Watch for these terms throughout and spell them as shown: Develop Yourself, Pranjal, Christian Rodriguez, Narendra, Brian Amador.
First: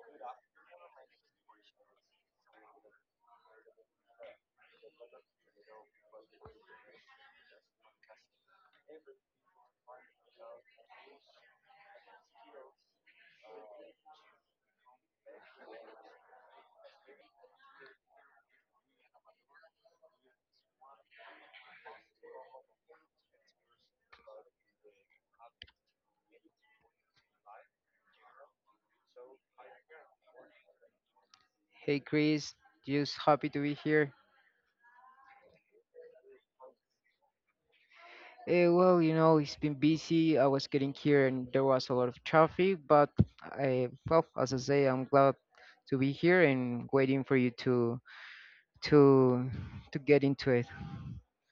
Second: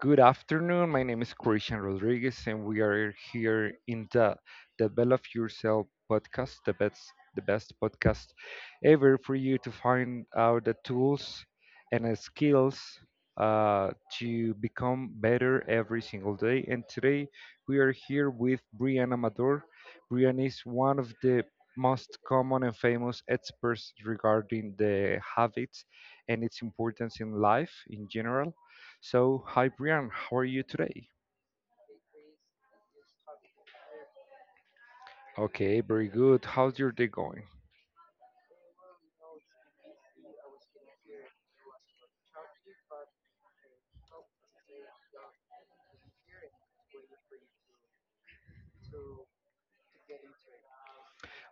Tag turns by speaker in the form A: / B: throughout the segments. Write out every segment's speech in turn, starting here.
A: Good afternoon. My name is Christian Rodriguez, and we are here in the Develop Yourself podcast, the best podcast ever for you to find out the tools and the skills uh, to become better every single day. And today we are here with Brian Amador. Brian is one of the most common and famous experts regarding the habits and its importance in life in general. So, hi Brian, how are you today?
B: Hey Chris, just happy to be here.
A: Okay, very good. How's your day going?
B: Well, it's been busy. I was getting here and there was a lot of traffic, but well, as I say, I'm glad to be here and waiting for you to to get into it.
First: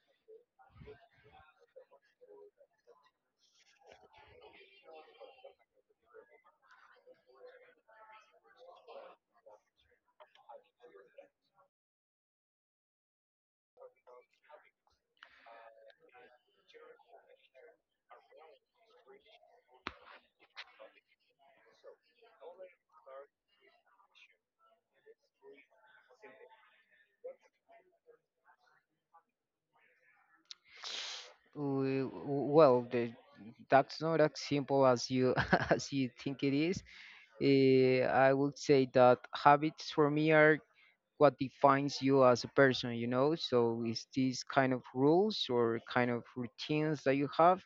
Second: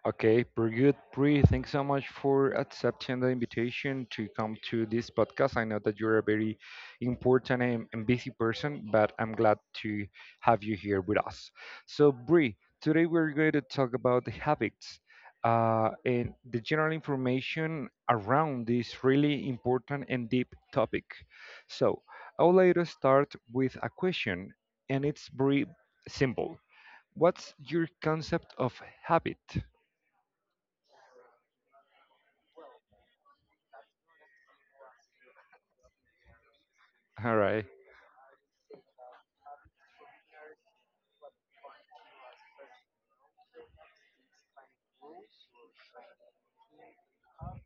A: Okay, pretty good. Pri, thanks so much for accepting the invitation to come to this podcast. I know that you're a very important and busy person, but I'm glad to have you here with us. So, Bri, today we're going to talk about the habits and the general information around this really important and deep topic. So, I would like to start with a question, and it's very simple. What's your concept of habit?
B: Well, that's not as simple as you as you think it is.
A: All right.
B: I would say that habits for me are what defines you as a person, you know? So it's these kind of rules or kind of routines that you have.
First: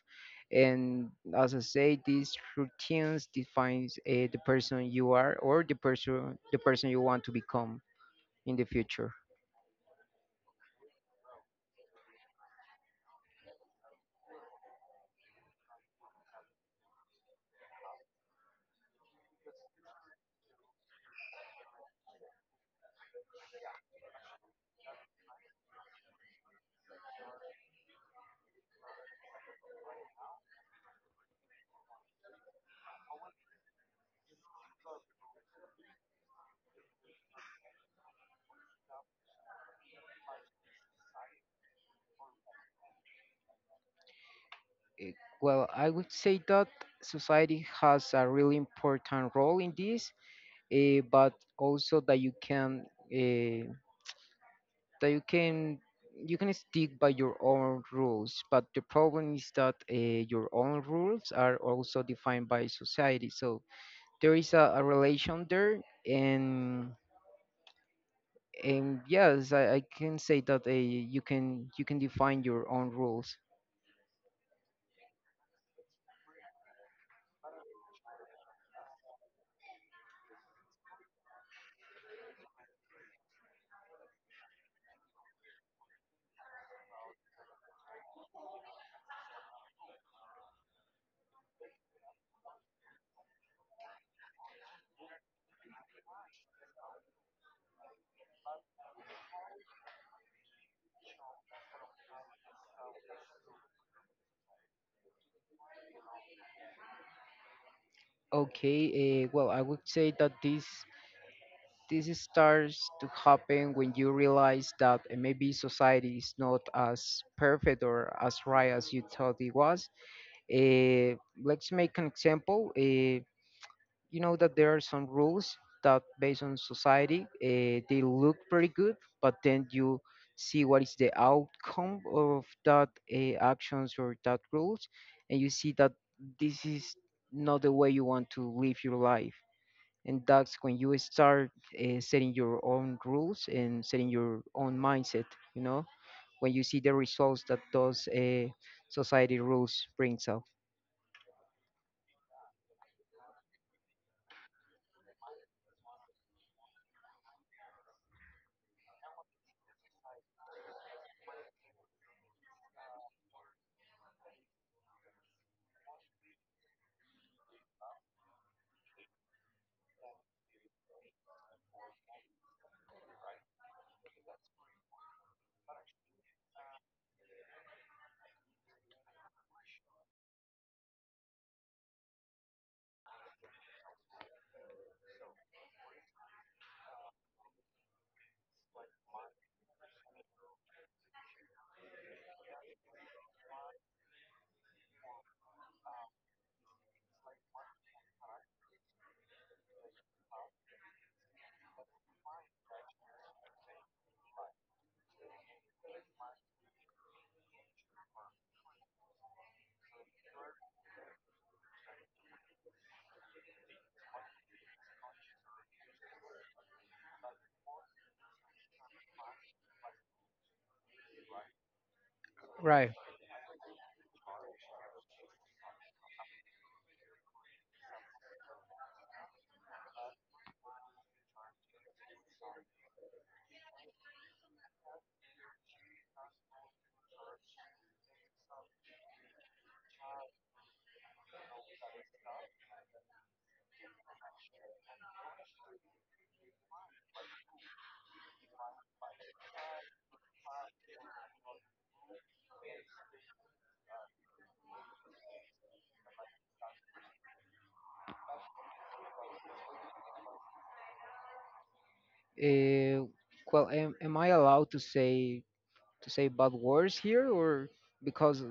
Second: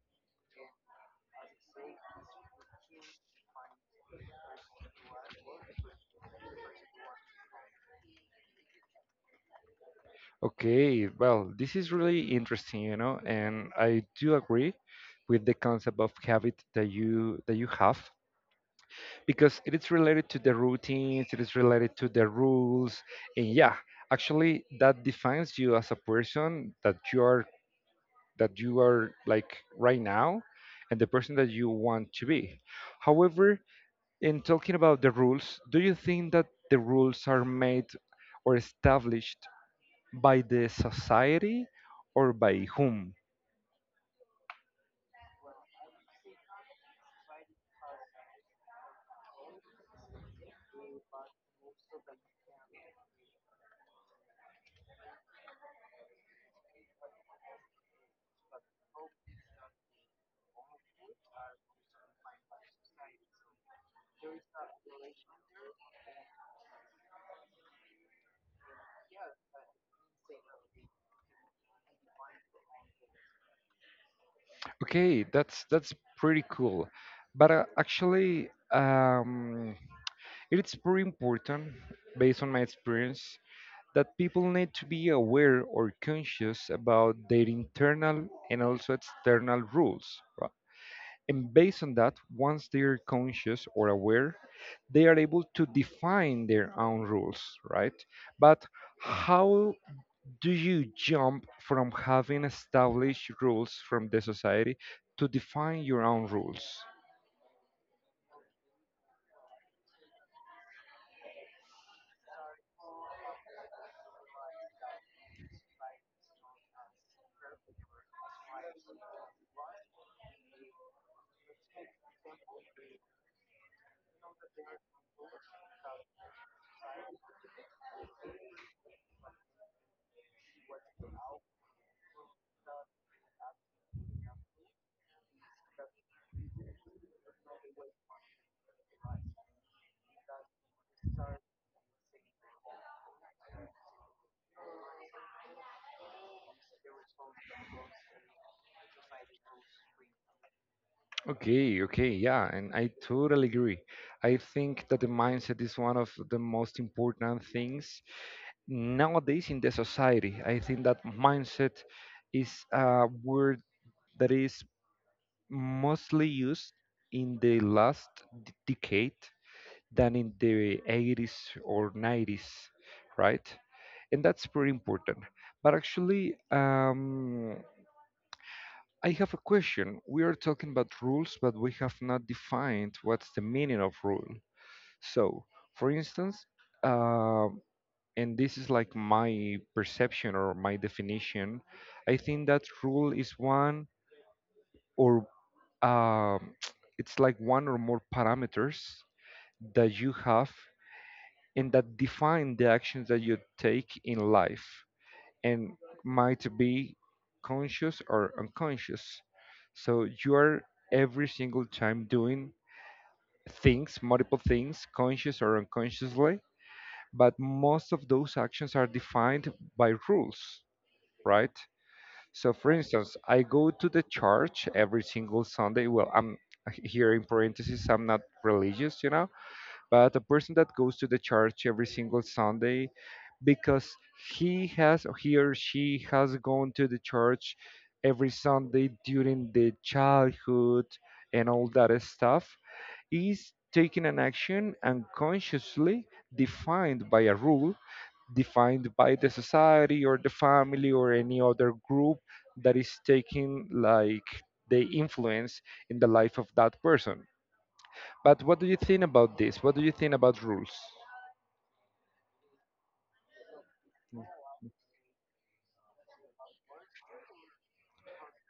B: And as I say, these routines defines the person you are or the person you want to become in the future.
A: Okay. Well, this is really interesting, you know, and I do agree with the concept of habit that you have, because it is related to the routines, it is related to the rules, and yeah, actually that defines you as a person, that you are like right now, and the person that you want to be. However, in talking about the rules, do you think that the rules are made or established by the society, or by whom?
B: Eh, Well, I would say that society has a really important role in this, but also that you can. eh, that you can stick by your own rules, but the problem is that your own rules are also defined by society. So there is a relation there, and and yes, I can say that you can define your own rules.
A: Okay, that's pretty cool. But actually, it's pretty important, based on my experience, that people need to be aware or conscious about their internal and also external rules, right? And based on that, once they are conscious or aware, they are able to define their own rules, right? But how do you jump from having established rules from the society to define your own rules?
B: Okay. Well, I would say that this is starts to happen when you realize that maybe society is not as perfect or as right as you thought it was. Let's make an example. You know that there are some rules that, based on society, they look pretty good, but then you see what is the outcome of that actions or that rules, and you see that this is not the way you want to live your life. And that's when you start setting your own rules and setting your own mindset. You know, when you see the results that those society rules brings up.
A: Okay, okay, yeah, and I totally agree. I think that the mindset is one of the most important things nowadays in the society. I think that mindset is a word that is mostly used in the last decade than in the 80s or 90s, right? And that's pretty important. But actually, I have a question. We are talking about rules, but we have not defined what's the meaning of rule. So, for instance, uh, and this is like my perception or my definition, I think that rule is one or um, it's like one or more parameters that you have and that define the actions that you take in life. And might be conscious or unconscious. So you are every single time doing things, multiple things, conscious or unconsciously, but most of those actions are defined by rules, right? So, for
B: Right.
A: instance, I go to the church every single Sunday. Well, I'm here in parentheses, I'm not religious, you know, but a person that goes to the church every single Sunday because he or she has gone to the church every Sunday during the childhood and all that stuff is taking an action unconsciously, defined by a rule, defined by the society or the family or any other group that is taking like the influence in the life of that person. But what do you think about this? What do you think about rules?
B: Uh, well, am I allowed to say bad words here, or because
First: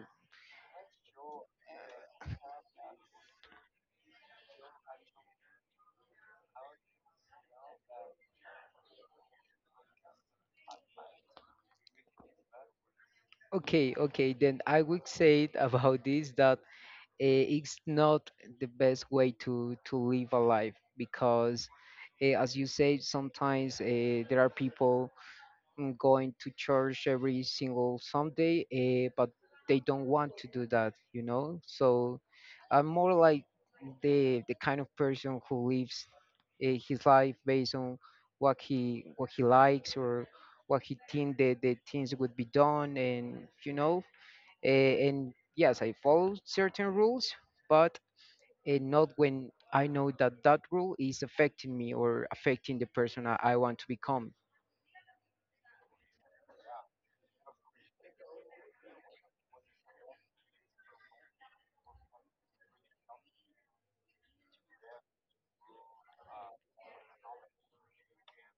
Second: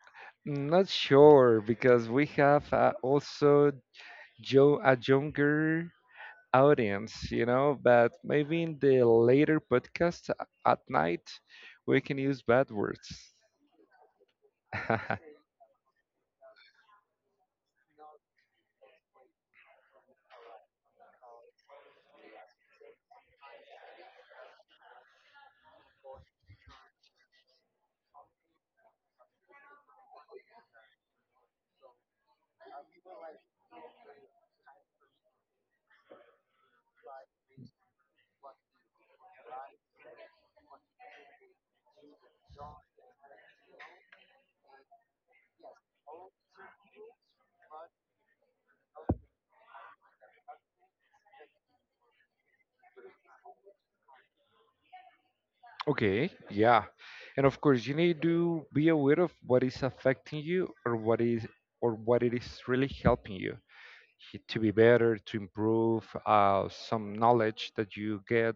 A: Mm, not sure, because we have also a younger audience, you know, but maybe in the later podcast at night we can use bad words.
B: okay, okay, then I would say it about this that it's not the best way to live a life, because, as you say, sometimes there are people going to church every single Sunday, but they don't want to do that, you know. So I'm more like the kind of person who lives his life based on what he likes or what he think that the things would be done, and and yes, I follow certain rules, but not when I know that that rule is affecting me or affecting the person I want to become.
A: Okay, yeah. And of course, you need to be aware of what is affecting you, or what is or what it is really helping you, to be better, to improve some knowledge that you get,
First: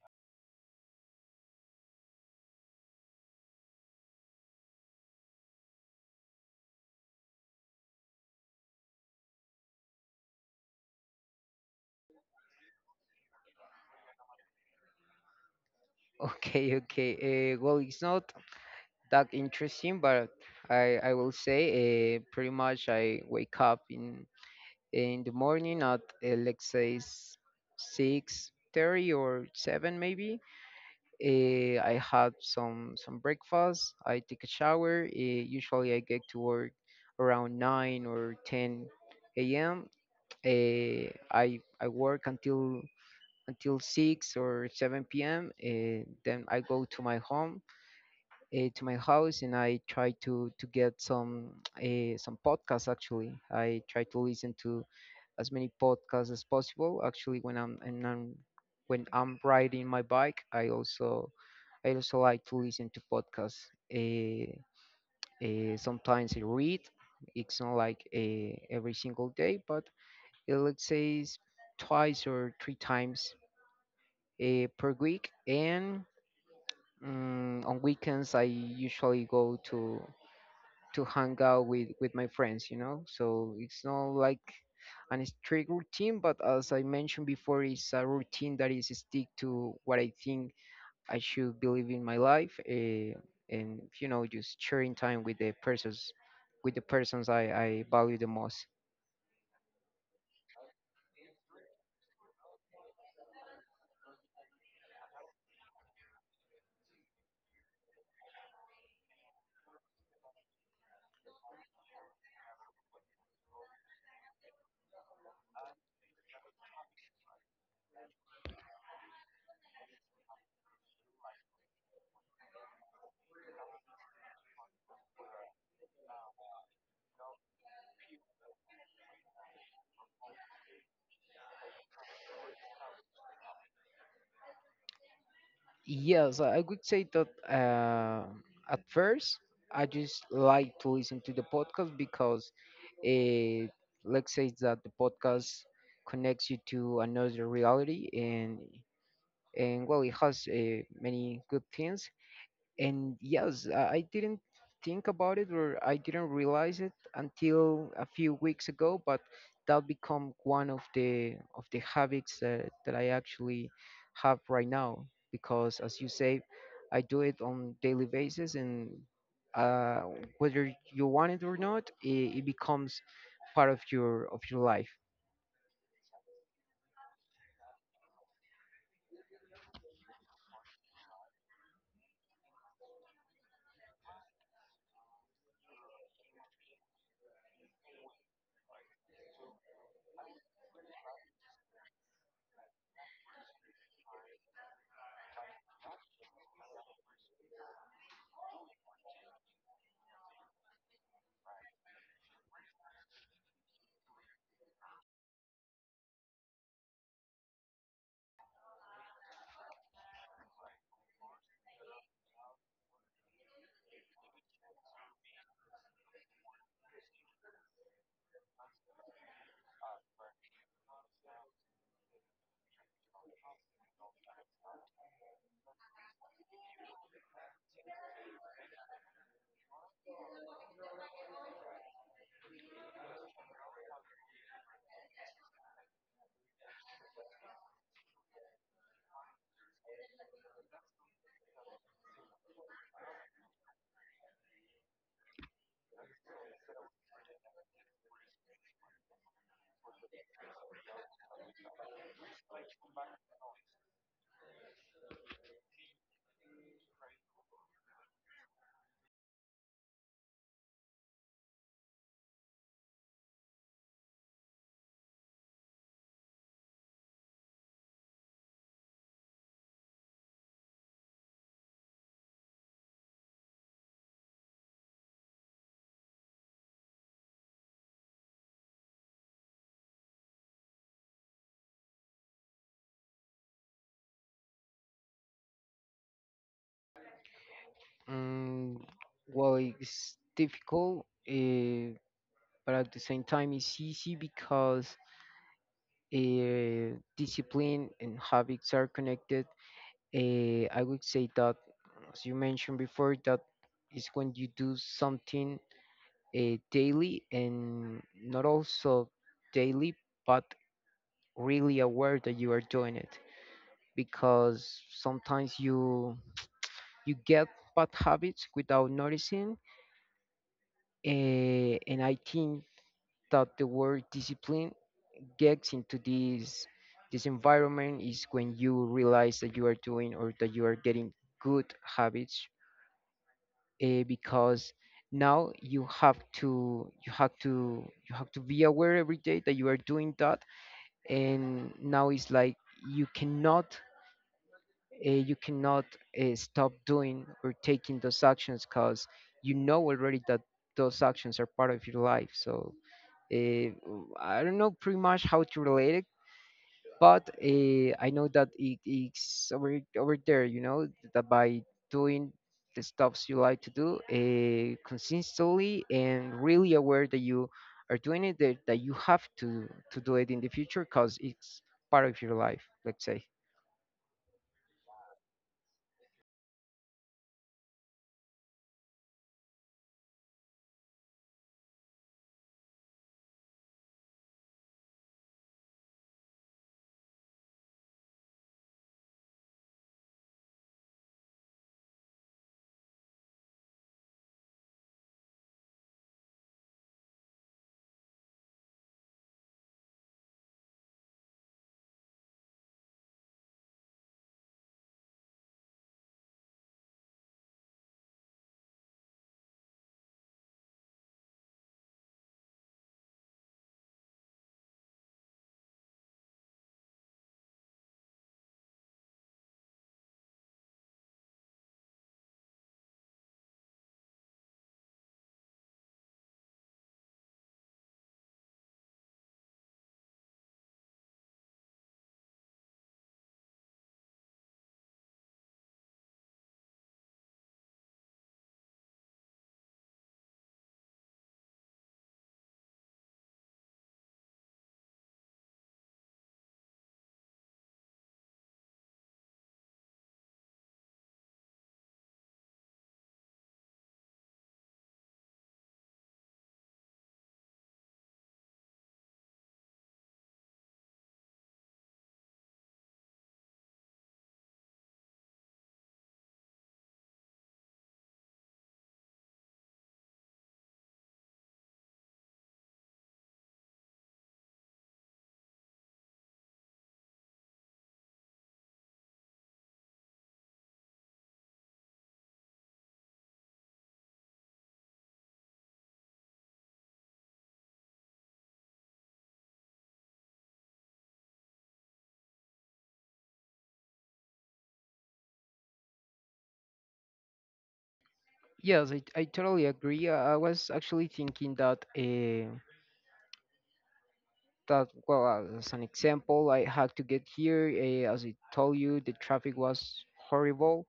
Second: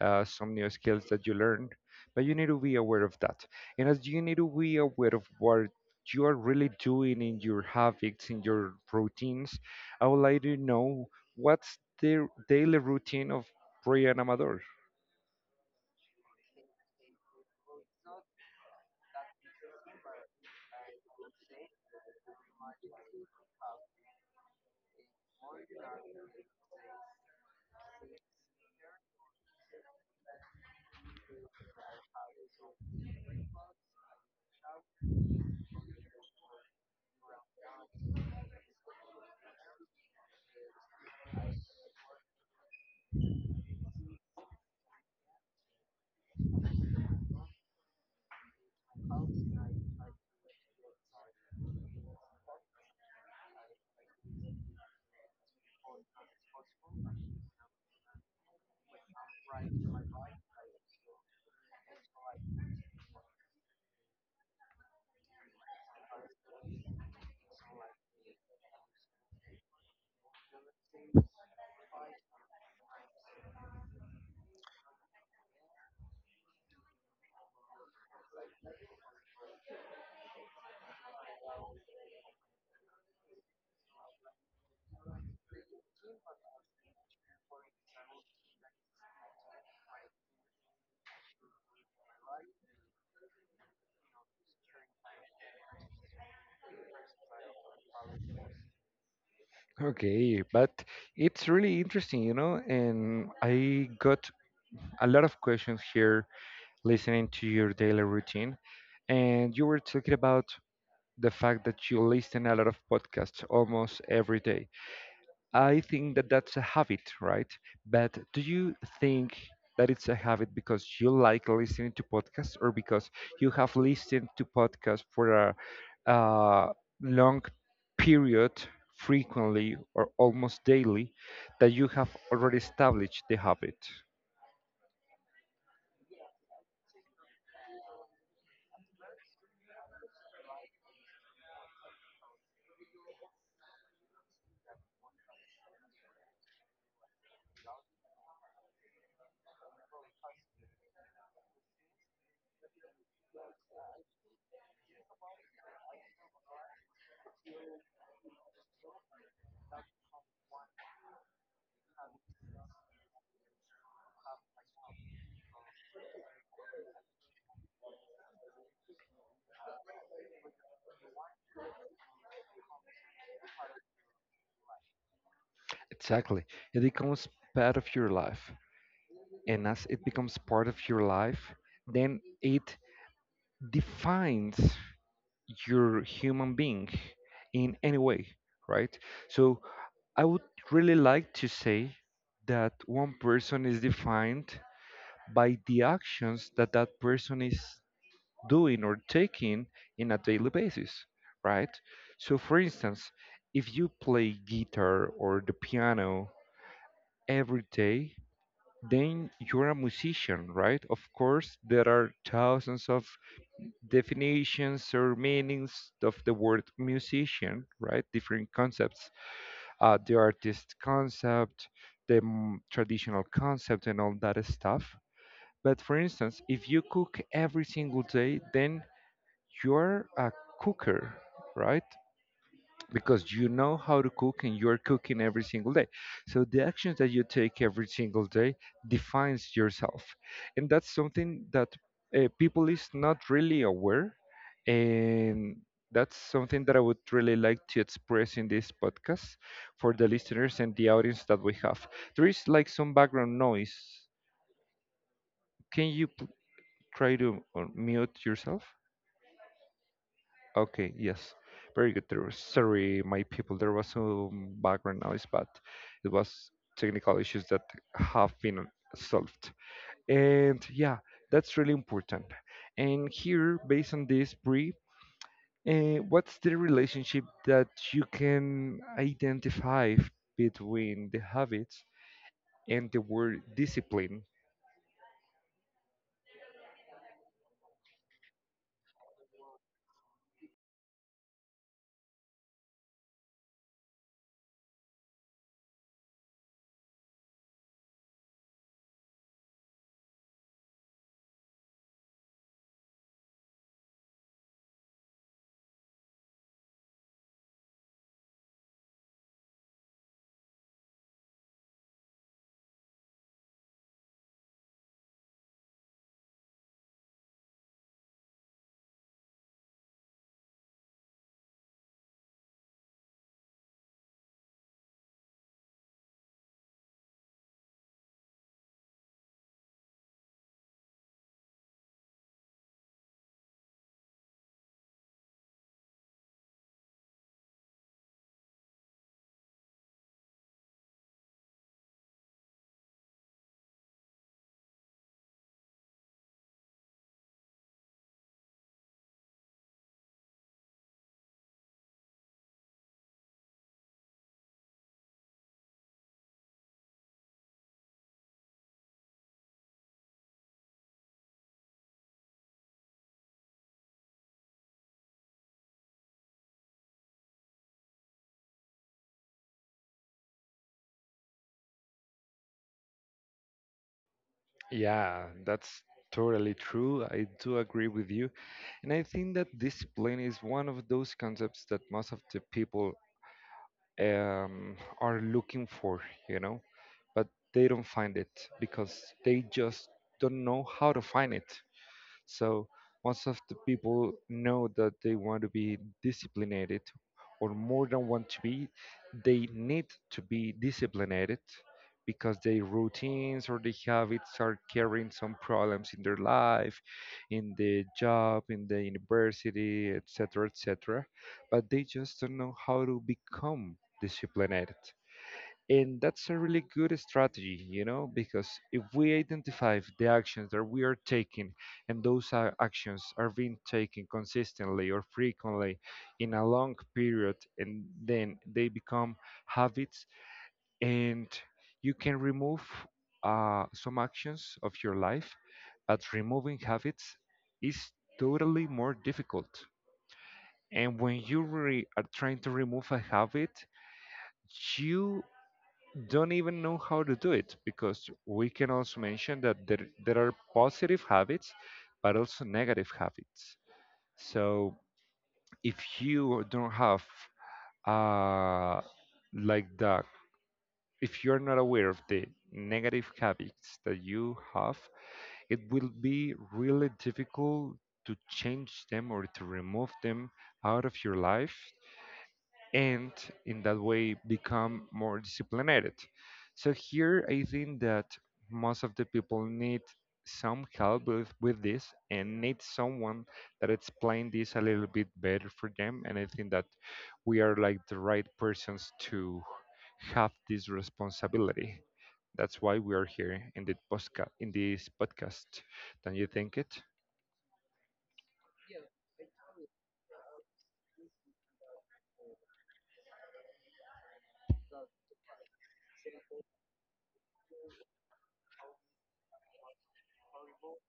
A: some new skills that you learn. But you need to be aware of that. And as you need to be aware of what you are really doing in your habits, in your routines, I would like to know what's the daily routine of Brian Amador.
B: Okay, okay. Well, it's not that interesting, but I will say pretty much I wake up in the morning at let's say 6:30 or seven maybe. I have some breakfast. I take a shower. Usually I get to work around 9 or 10 a.m. I work until 6 or 7 p.m. Then I go to my home, to my house, and I try to get some podcasts actually. I try to listen to as many podcasts as possible. Actually, when I'm riding my bike, I also like to listen to podcasts. Uh, Sometimes I read. It's not like every single day, but let's say it's twice or three times per week. And on weekends, I usually go to hang out with my friends, so it's not like an strict routine, but as I mentioned before, it's a routine that is stick to what I think I should believe in my life, and just sharing time with the persons I value the most.
A: Okay, but it's really interesting, you know, and I got a lot of questions here listening to your daily routine. And you were talking about the fact that you listen a lot of podcasts almost every day. I think that that's a habit, right? But do you think that it's a habit because you like listening to podcasts, or because you have listened to podcasts for a, uh long period, frequently or almost daily, that you have already established the habit?
B: Yes, I would say that at first I just like to listen to the podcast because it, let's say that the podcast connects you to another reality, and well, it has many good things. And yes, I didn't think about it or I didn't realize it until a few weeks ago, but that become one of the habits that, I actually have right now, because as you say, I do it on daily basis and, uh, whether you want it or not, it becomes part of your life.
A: Exactly. It becomes part of your life. And as it becomes part of your life, then it defines your human being in any way, right? So I would really like to say that one person is defined by the actions that that person is doing or taking in a daily basis, right? So, for instance, if you play guitar or the piano every day, then you're a musician, right? Of course, there are thousands of definitions or meanings of the word musician, right? Different concepts, the artist concept, the traditional concept, and all that stuff. But for instance, if you cook every single day, then you're a cooker, right? Because you know how to cook and you're cooking every single day. So the actions that you take every single day defines yourself. And that's something that people is not really aware, and that's something that I would really like to express in this podcast for the listeners and the audience that we have. There is like some background noise. Can you try to mute yourself? Okay, yes. Very good. There was, sorry, my people, there was some background noise, but it was technical issues that have been solved. And yeah, that's really important. And here, based on this, Brie, what's the relationship that you can identify between the habits and the word discipline?
B: Mm, well, it's difficult, but at the same time, it's easy, because discipline and habits are connected. I would say that, as you mentioned before, that is when you do something daily, and not also daily, but really aware that you are doing it, because sometimes you get bad habits without noticing. And I think that the word discipline gets into this environment. Is when you realize that you are doing or that you are getting good habits, because now you have to be aware every day that you are doing that. And now it's like you cannot, uh, you cannot stop doing or taking those actions, because you know already that those actions are part of your life. So, uh, I don't know pretty much how to relate it, but I know that it's over there. You know that by doing the stuffs you like to do consistently and really aware that you are doing it, that you have to do it in the future because it's part of your life. Let's say.
A: Yeah, that's totally true. I do agree with you. And I think that discipline is one of those concepts that most of the people are looking for, you know, but they don't find it because they just don't know how to find it. So most of the people know that they want to be disciplined, or more than want to be, they need to be disciplined, because their routines or their habits are carrying some problems in their life, in the job, in the university, etc., etc. But they just don't know how to become disciplined. And that's a really good strategy, you know, because if we identify the actions that we are taking, and those actions are being taken consistently or frequently in a long period, and then they become habits, and you can remove some actions of your life, but removing habits is totally more difficult. And when you are trying to remove a habit, you don't even know how to do it, because we can also mention that there are positive habits but also negative habits. So if you don't have uh like that if you're not aware of the negative habits that you have, it will be really difficult to change them or to remove them out of your life, and in that way become more disciplined. So here I think that most of the people need some help with this, and need someone that explain this a little bit better for them. And I think that we are like the right persons to have this responsibility. That's why we are here in the podcast, in this podcast. Don't you think it?
B: Yes, I totally agree. I was actually thinking that, well, as an example, I had to get here. As I told you, the traffic was horrible,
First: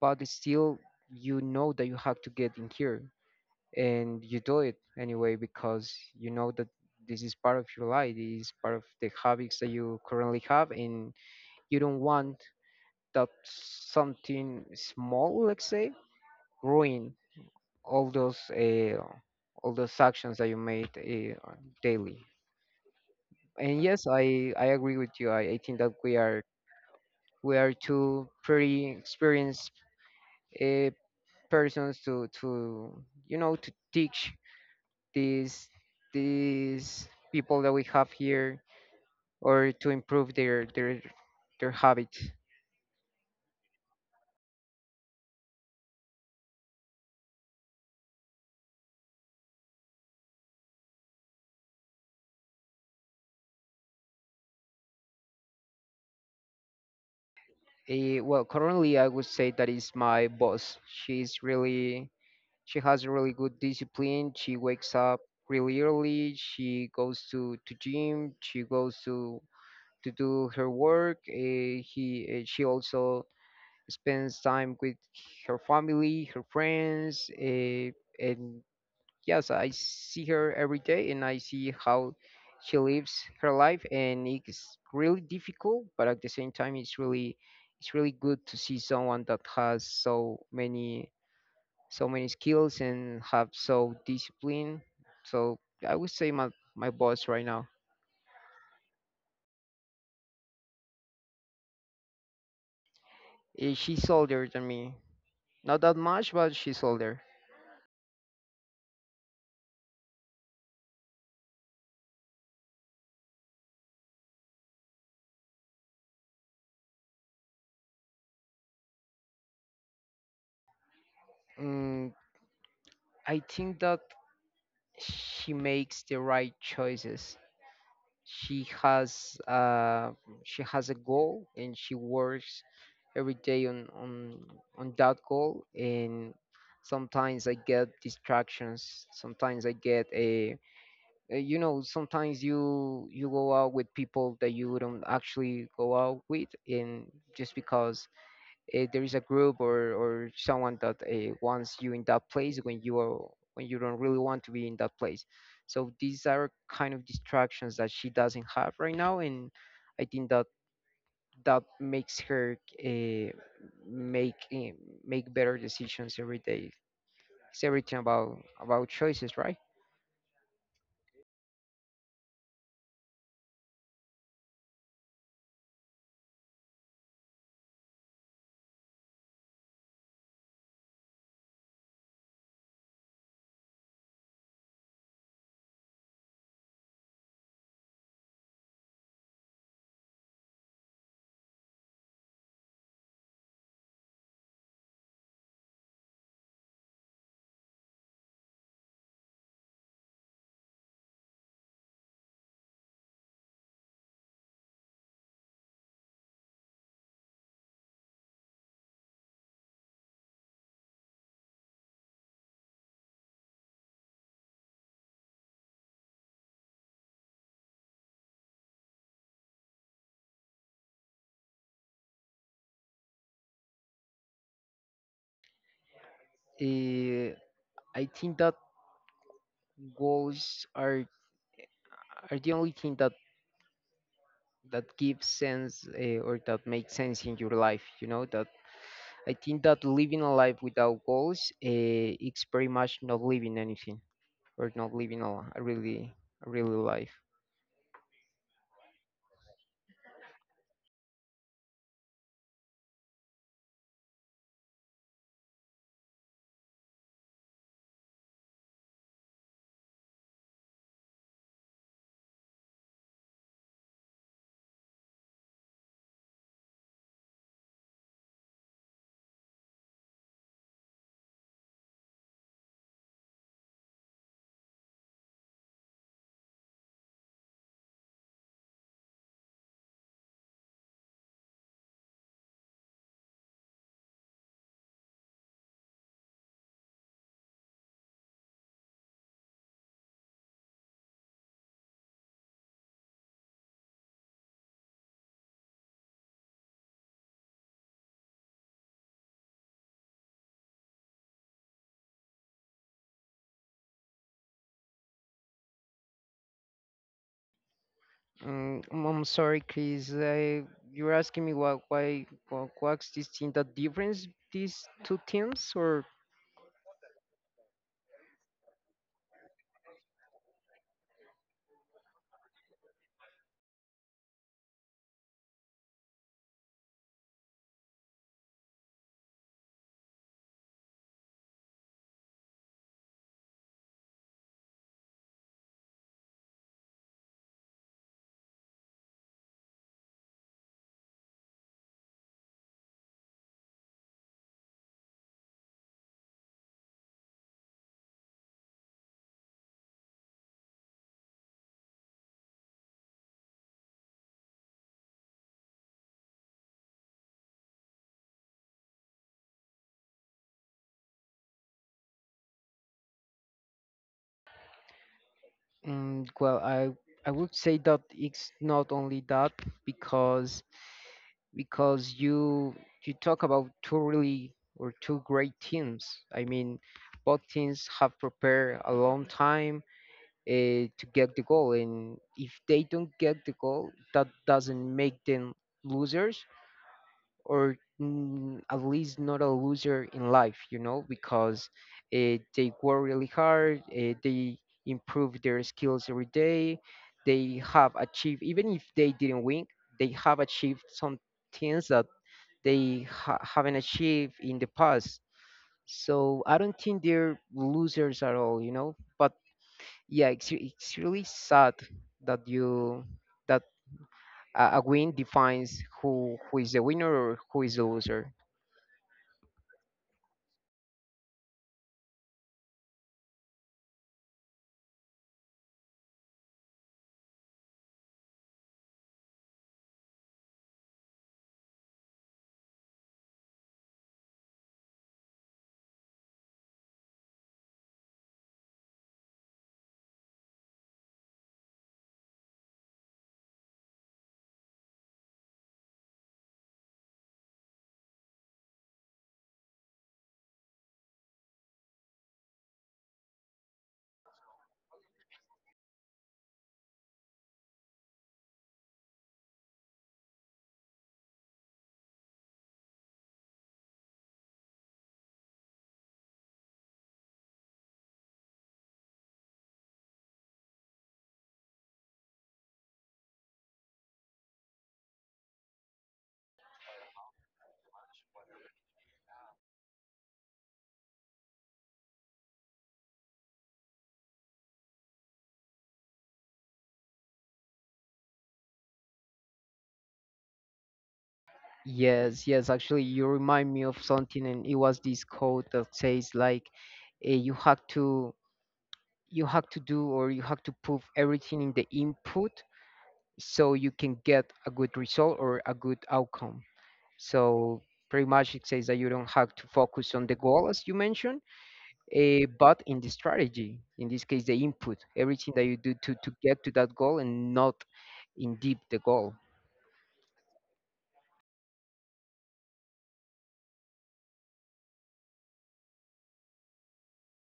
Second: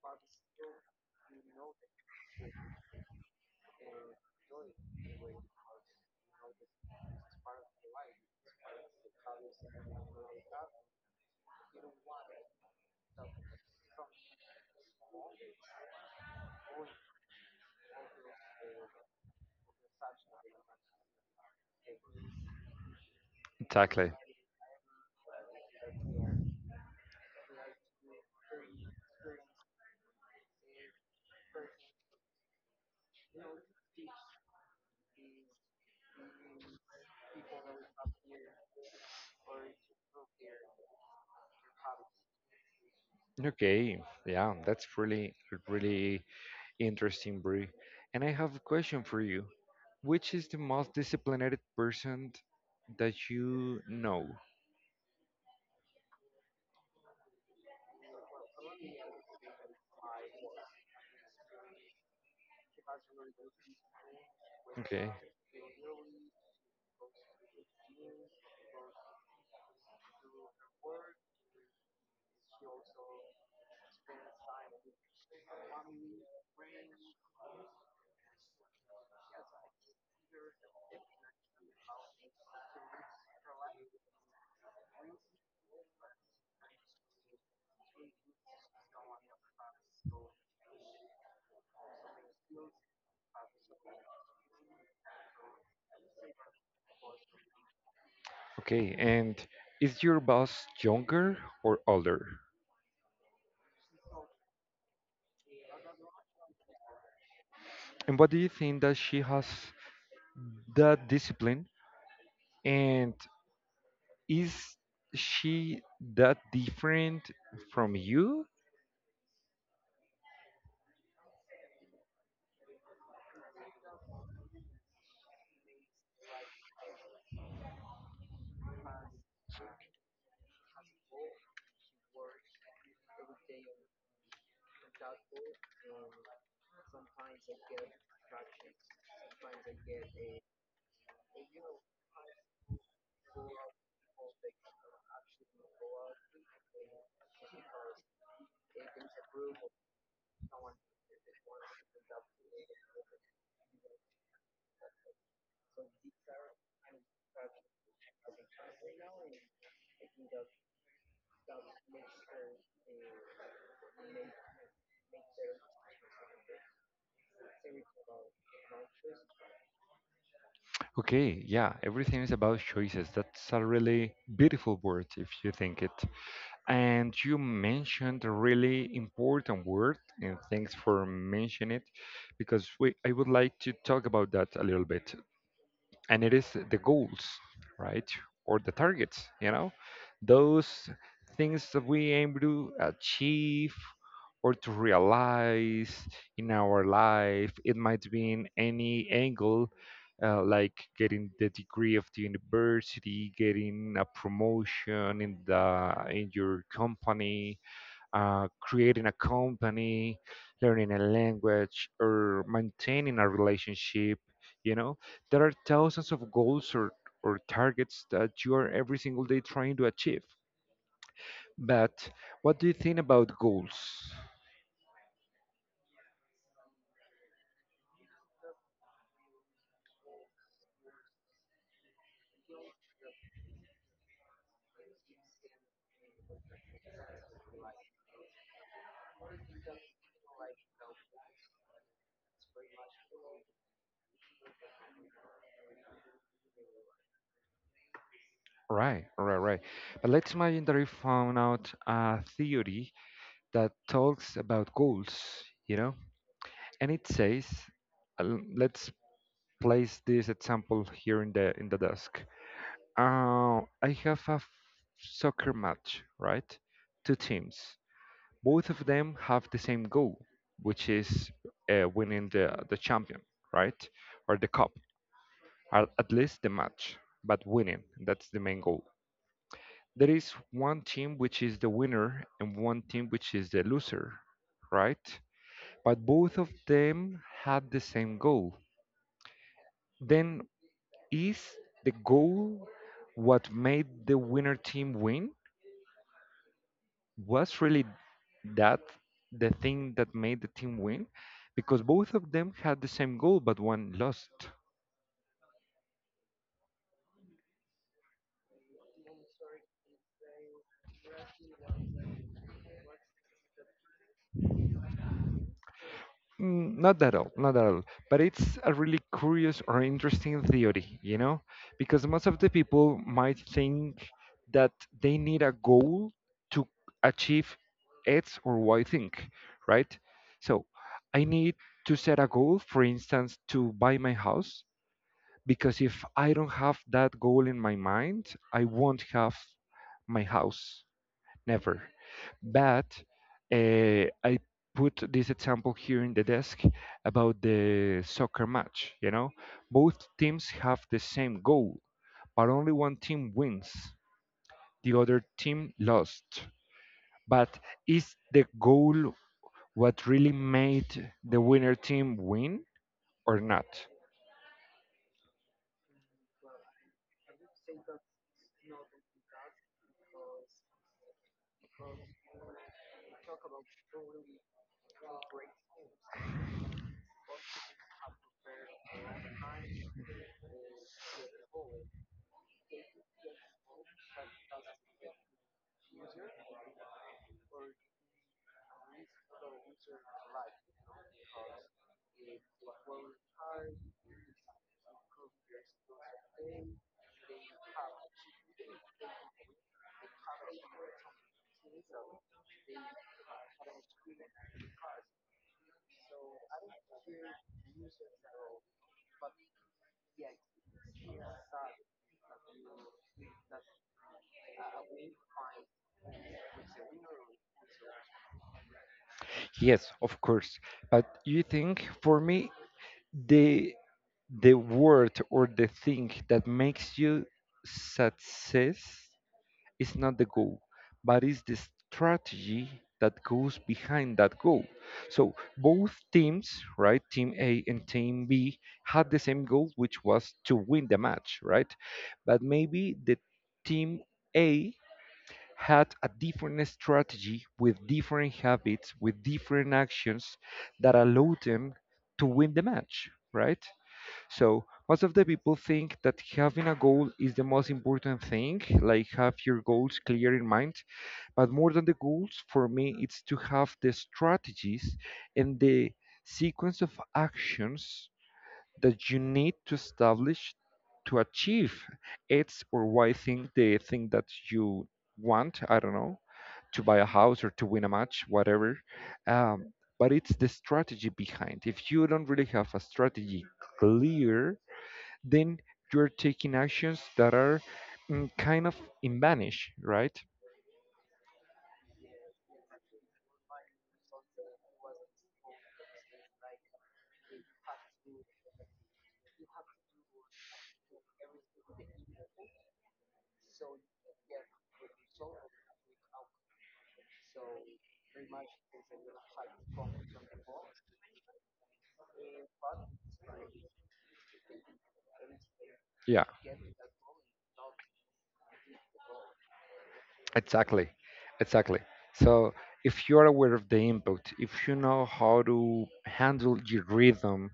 B: but it's still, you know that you have to get in here, and you do it anyway because you know that this is part of your life. This is part of the habits that you currently have, and you don't want that something small, let's say, ruin all those uh, all those actions that you made, daily. And yes,
A: Exactly.
B: I agree with you. I think that we are two pretty experienced, uh, persons to to teach these these people that we have here, or to improve their habits.
A: Okay, yeah, that's really, really interesting, Brie. And I have a question for you. Which is the most disciplined person that you know?
B: Well, currently I would say that is my boss. She's really she has a really good discipline. She wakes
A: Okay.
B: up really early. She goes to gym. She goes to do her work. He She also spends time with her family, her friends, and yes, I see her every day and I see how she lives her life, and it's really difficult, but at the same time, it's really good to see someone that has so many skills and have so discipline. So I would say my boss right now.
A: Okay. And is your boss younger or older?
B: She's older than me, not that much, but she's older.
A: And what do you think that she has that discipline? And is she that different from you?
B: Mm, I think that she makes the right choices. She has uh, she has a goal, and she works every day on that goal. And sometimes I get distractions. Sometimes I get a you know, sometimes you go out with people that you wouldn't actually go out with, and just because there is a group, or someone that wants you in that place when you are when you don't really want to be in that place. So these are kind of distractions that she doesn't have right now, and I think that that makes her, uh, make eh, make better decisions every day. It's everything about choices, right?
A: Okay. Yeah. Everything is about choices. That's a really beautiful word if you think it. And you mentioned a really important word, and thanks for mentioning it, because we, I would like to talk about that a little bit, and it is the goals, right? Or the targets, you know, those things that we aim to achieve or to realize in our life. It might be in any angle, like getting the degree of the university, getting a promotion in the in your company, creating a company, learning a language, or maintaining a relationship. You know, there are thousands of goals, or targets that you are every single day trying to achieve. But what do you think about goals?
B: uh, I think that goals are the only thing that gives sense, or that makes sense in your life. You know that I think that living a life without goals, it's pretty much not living anything, or not living a really life.
A: Right, right, right. But let's imagine that we found out a theory that talks about goals, you know, and it says, let's place this example here in the desk. I have a soccer match, right? Two teams. Both of them have the same goal, which is winning the champion, right? Or the cup, or at least the match, but winning. That's the main goal. There is one team which is the winner and one team which is the loser, right? But both of them had the same goal. Then is the goal what made the winner team win? Was really that the thing that made the team win? Because both of them had the same goal, but one lost.
B: I'm sorry, Chris. You're asking me what's this thing that difference these two teams, or?
A: Not at all, not at all. But it's a really curious or interesting theory, you know? Because most of the people might think that they need a goal to achieve X or Y thing, right? So I need to set a goal, for instance, to buy my house, because if I don't have that goal in my mind, I won't have my house, never. But I put this example here in the desk about the soccer match. You know, both teams have the same goal, but only one team wins, the other team lost. But is the goal what really made the winner team win or not?
B: Well, I would say that it's not only that, because because you you talk about two really or two great teams. I mean, both teams have prepared a long time to get the goal, and if they don't get the goal, that doesn't make them losers, or at least not a loser in life, you know, because they work really hard. They improve their skills every day. They have achieved, even if they didn't win, they have achieved some things that they haven't achieved in the past. So I don't think they're losers at all, you know. But yeah, it's really sad that you that a win defines who is the winner or who is the loser.
A: Yes, of course. But you think for me, the the word or the thing that makes you success is not the goal, but is the strategy that goes behind that goal. So both teams, right, team A and team B, had the same goal, which was to win the match, right? But maybe the team A had a different strategy with different habits, with different actions that allowed them to win the match, right? So most of the people think that having a goal is the most important thing, like have your goals clear in mind. But more than the goals, for me, it's to have the strategies and the sequence of actions that you need to establish to achieve X or Y thing, the thing that you want, I don't know, to buy a house or to win a match, whatever. Um, but it's the strategy behind. If you don't really have a strategy clear, then you're taking actions that are kind of in vanish, right?
B: Yes, yes, actually, you remind me of something, and it was this code that says like, you have to do, or you have to put everything in the input so you can get a good result or a good outcome. So pretty much it says that you don't have to focus on the goal, as you mentioned, but in the strategy, in this case, the input, everything that you do to
A: Yeah,
B: get to that goal, and not in deep the goal.
A: exactly, exactly. So if you are aware of the impact, if you know how to handle your rhythm,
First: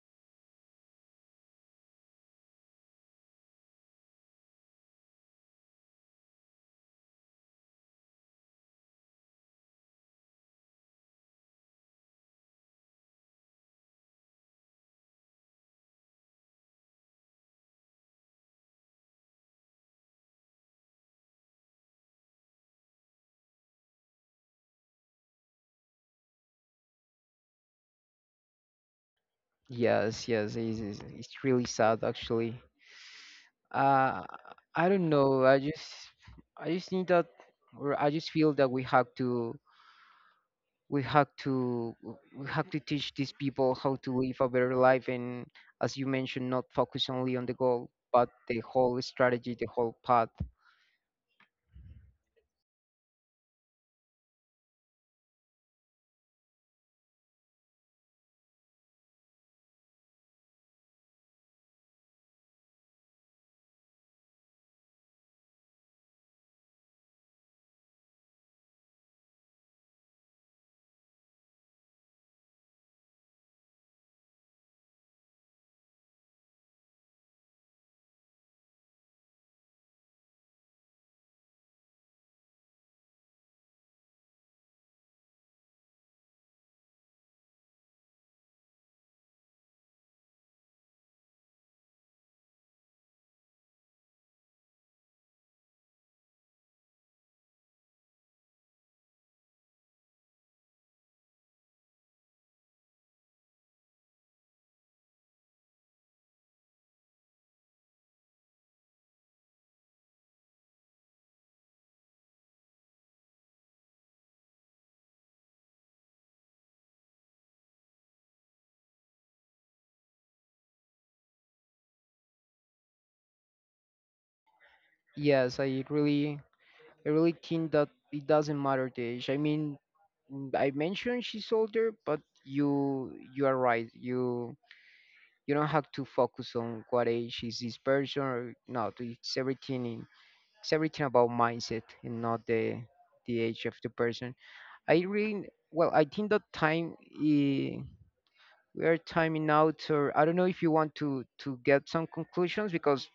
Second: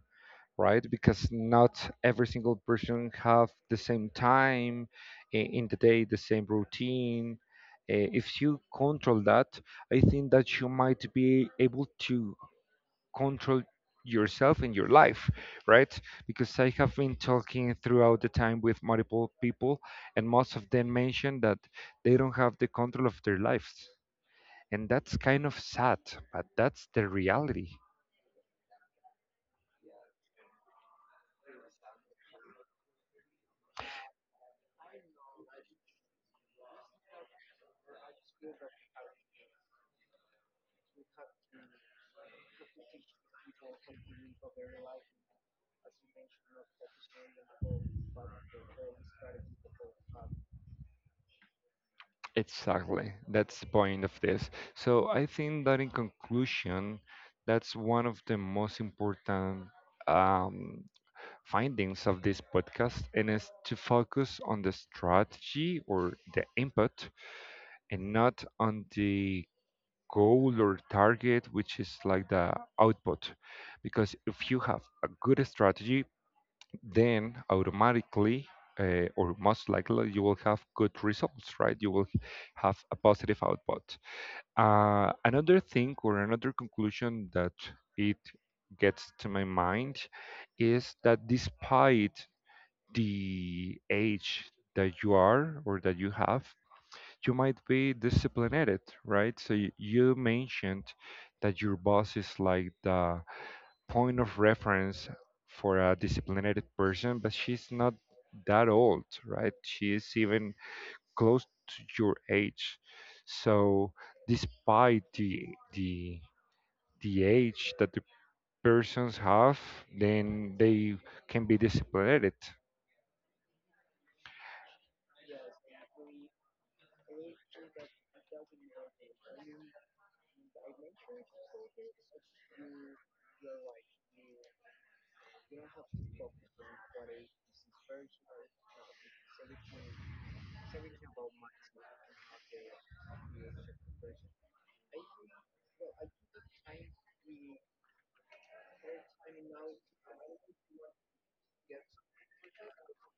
A: right? Because not every single person have the same time in the day, the same routine. If you control that, I think that you might be able to control yourself in your life, right? Because I have been talking throughout the time with multiple people, and most of them mention that they don't have the control of their lives. And that's kind of sad, but that's the reality.
B: Yes, yes, it's really sad actually. Uh, I don't know. I just think that, or I just feel that we have to we have to teach these people how to live a better life, and as you mentioned, not focus only on the goal, but the whole strategy, the whole path.
A: Exactly. That's the point of this. So I think that in conclusion, that's one of the most important um, findings of this podcast, and is to focus on the strategy or the input and not on the goal or target, which is like the output. Because if you have a good strategy, then automatically or most likely you will have good results, right? You will have a positive output. Another thing or another conclusion that it gets to my mind is that despite the age that you are or that you have, you might be disciplined, right? So you mentioned that your boss is like the point of reference for a disciplined person, but she's not that old, right? She is even close to your age. So despite the the age that the persons have, then they can be disciplined.
B: Yes, I really think that it doesn't matter the age. I mean, I mentioned she's older, but you are right. You don't have to focus on what age is this person or not. It's everything in it's everything about mindset and not the age of the person. I really Well, I think that time, eh, we are timing out, or I don't know if you want to get some conclusions, because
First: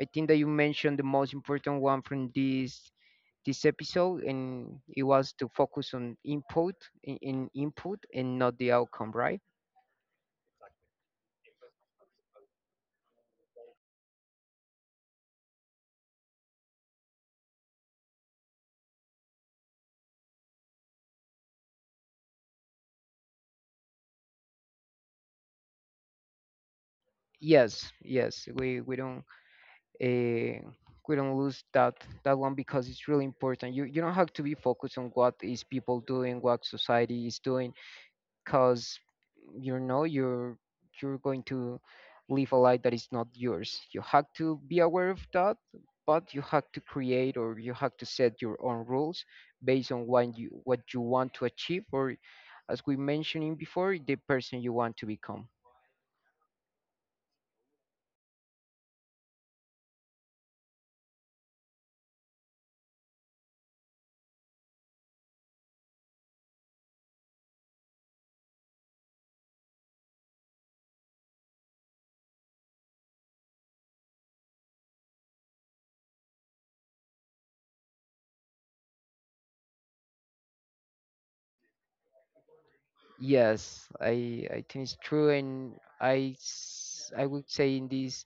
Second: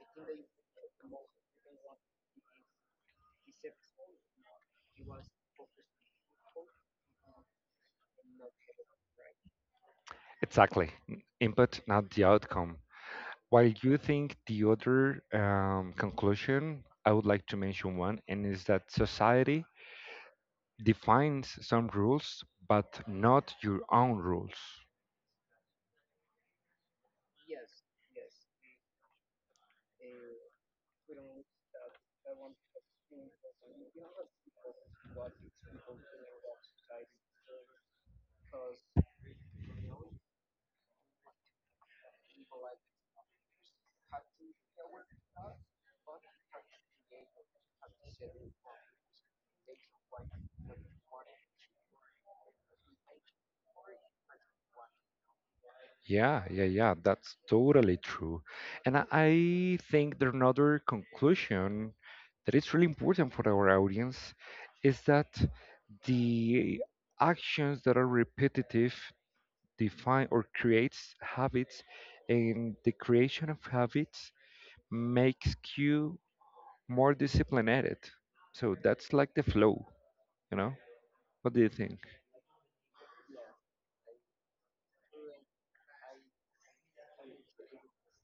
B: I think that you mentioned the most important one from this episode, and it was to focus on input, in input and not the outcome, right?
A: Exactly. Input, not the outcome. While you think the other conclusion, I would like to mention one, and is that society defines some rules, but not your own rules.
B: Yes, yes, uh, we don't lose that one, because it's really important. You don't have to be focused on what is people doing, what society is doing, because you know you're you're going to live a life that is not yours. You have to be aware of that, but you have to create, or you have to set your own rules, based on what you want to achieve, or as we mentioned before, the person you want to become.
A: Yeah, yeah, yeah, that's totally true. And I think that another conclusion that is really important for our audience is that the actions that are repetitive define or creates habits, and the creation of habits makes you more disciplined at it. So that's like the flow, you know? What do you think?
B: Yes, I think it's true, and I would say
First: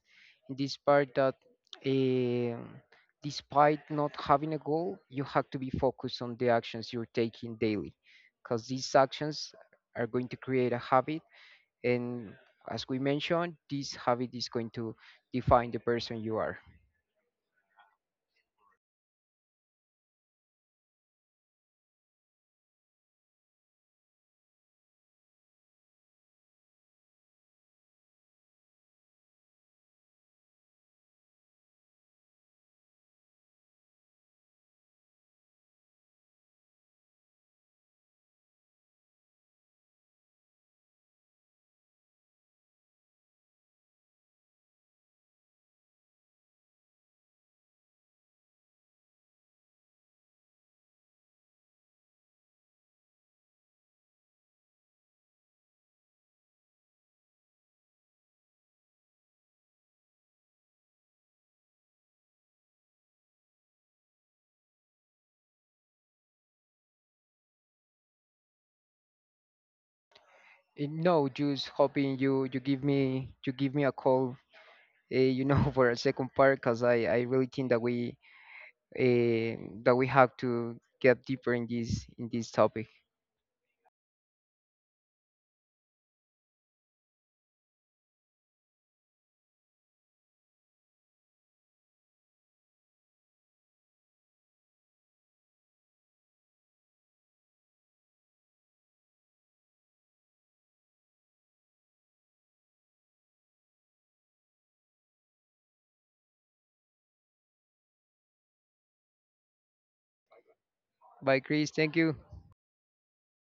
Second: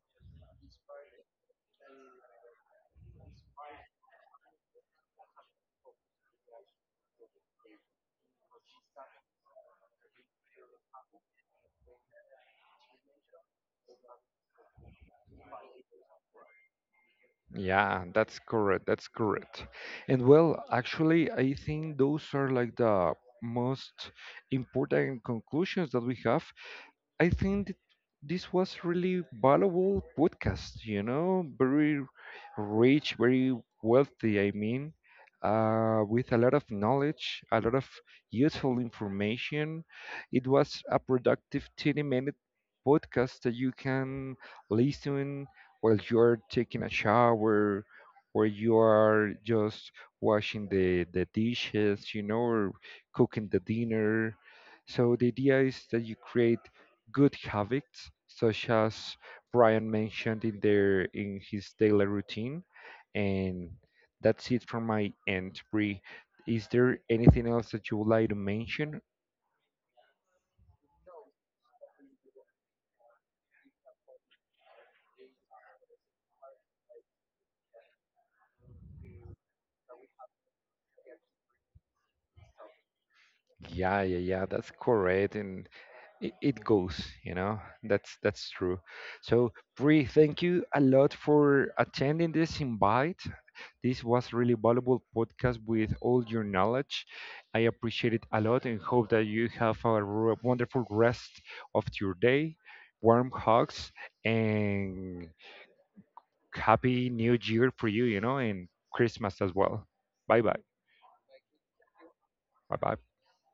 B: in this part that um despite not having a goal, you have to be focused on the actions you're taking daily, because these actions are going to create a habit, and as we mentioned, this habit is going to define the person you are.
A: Yeah, that's correct. That's correct. And well, actually, I think those are like the most important conclusions that we have. I think th- this was really valuable podcast, you know, very rich, very wealthy, I mean, with a lot of knowledge, a lot of useful information. It was a productive 30-minute minute podcast that you can listen while you're taking a shower or you are just washing the dishes, you know, or cooking the dinner. So the idea is that you create good habits, such as Brian mentioned in their in his daily routine. And that's it from my end, Bree. Is there anything else that you would like to mention?
B: And no, just hoping you you give me a call, for a second part, because I really think that we, uh, have to get deeper in this topic.
A: Yeah, yeah, yeah, that's correct, and it goes, you know, that's true. So, Bree, thank you a lot for attending this invite. This was really valuable podcast with all your knowledge. I appreciate it a lot and hope that you have a wonderful rest of your day. Warm hugs and happy new year for you, you know, and Christmas as well. Bye bye.
B: Bye, Chris. Thank you.
A: Bye bye.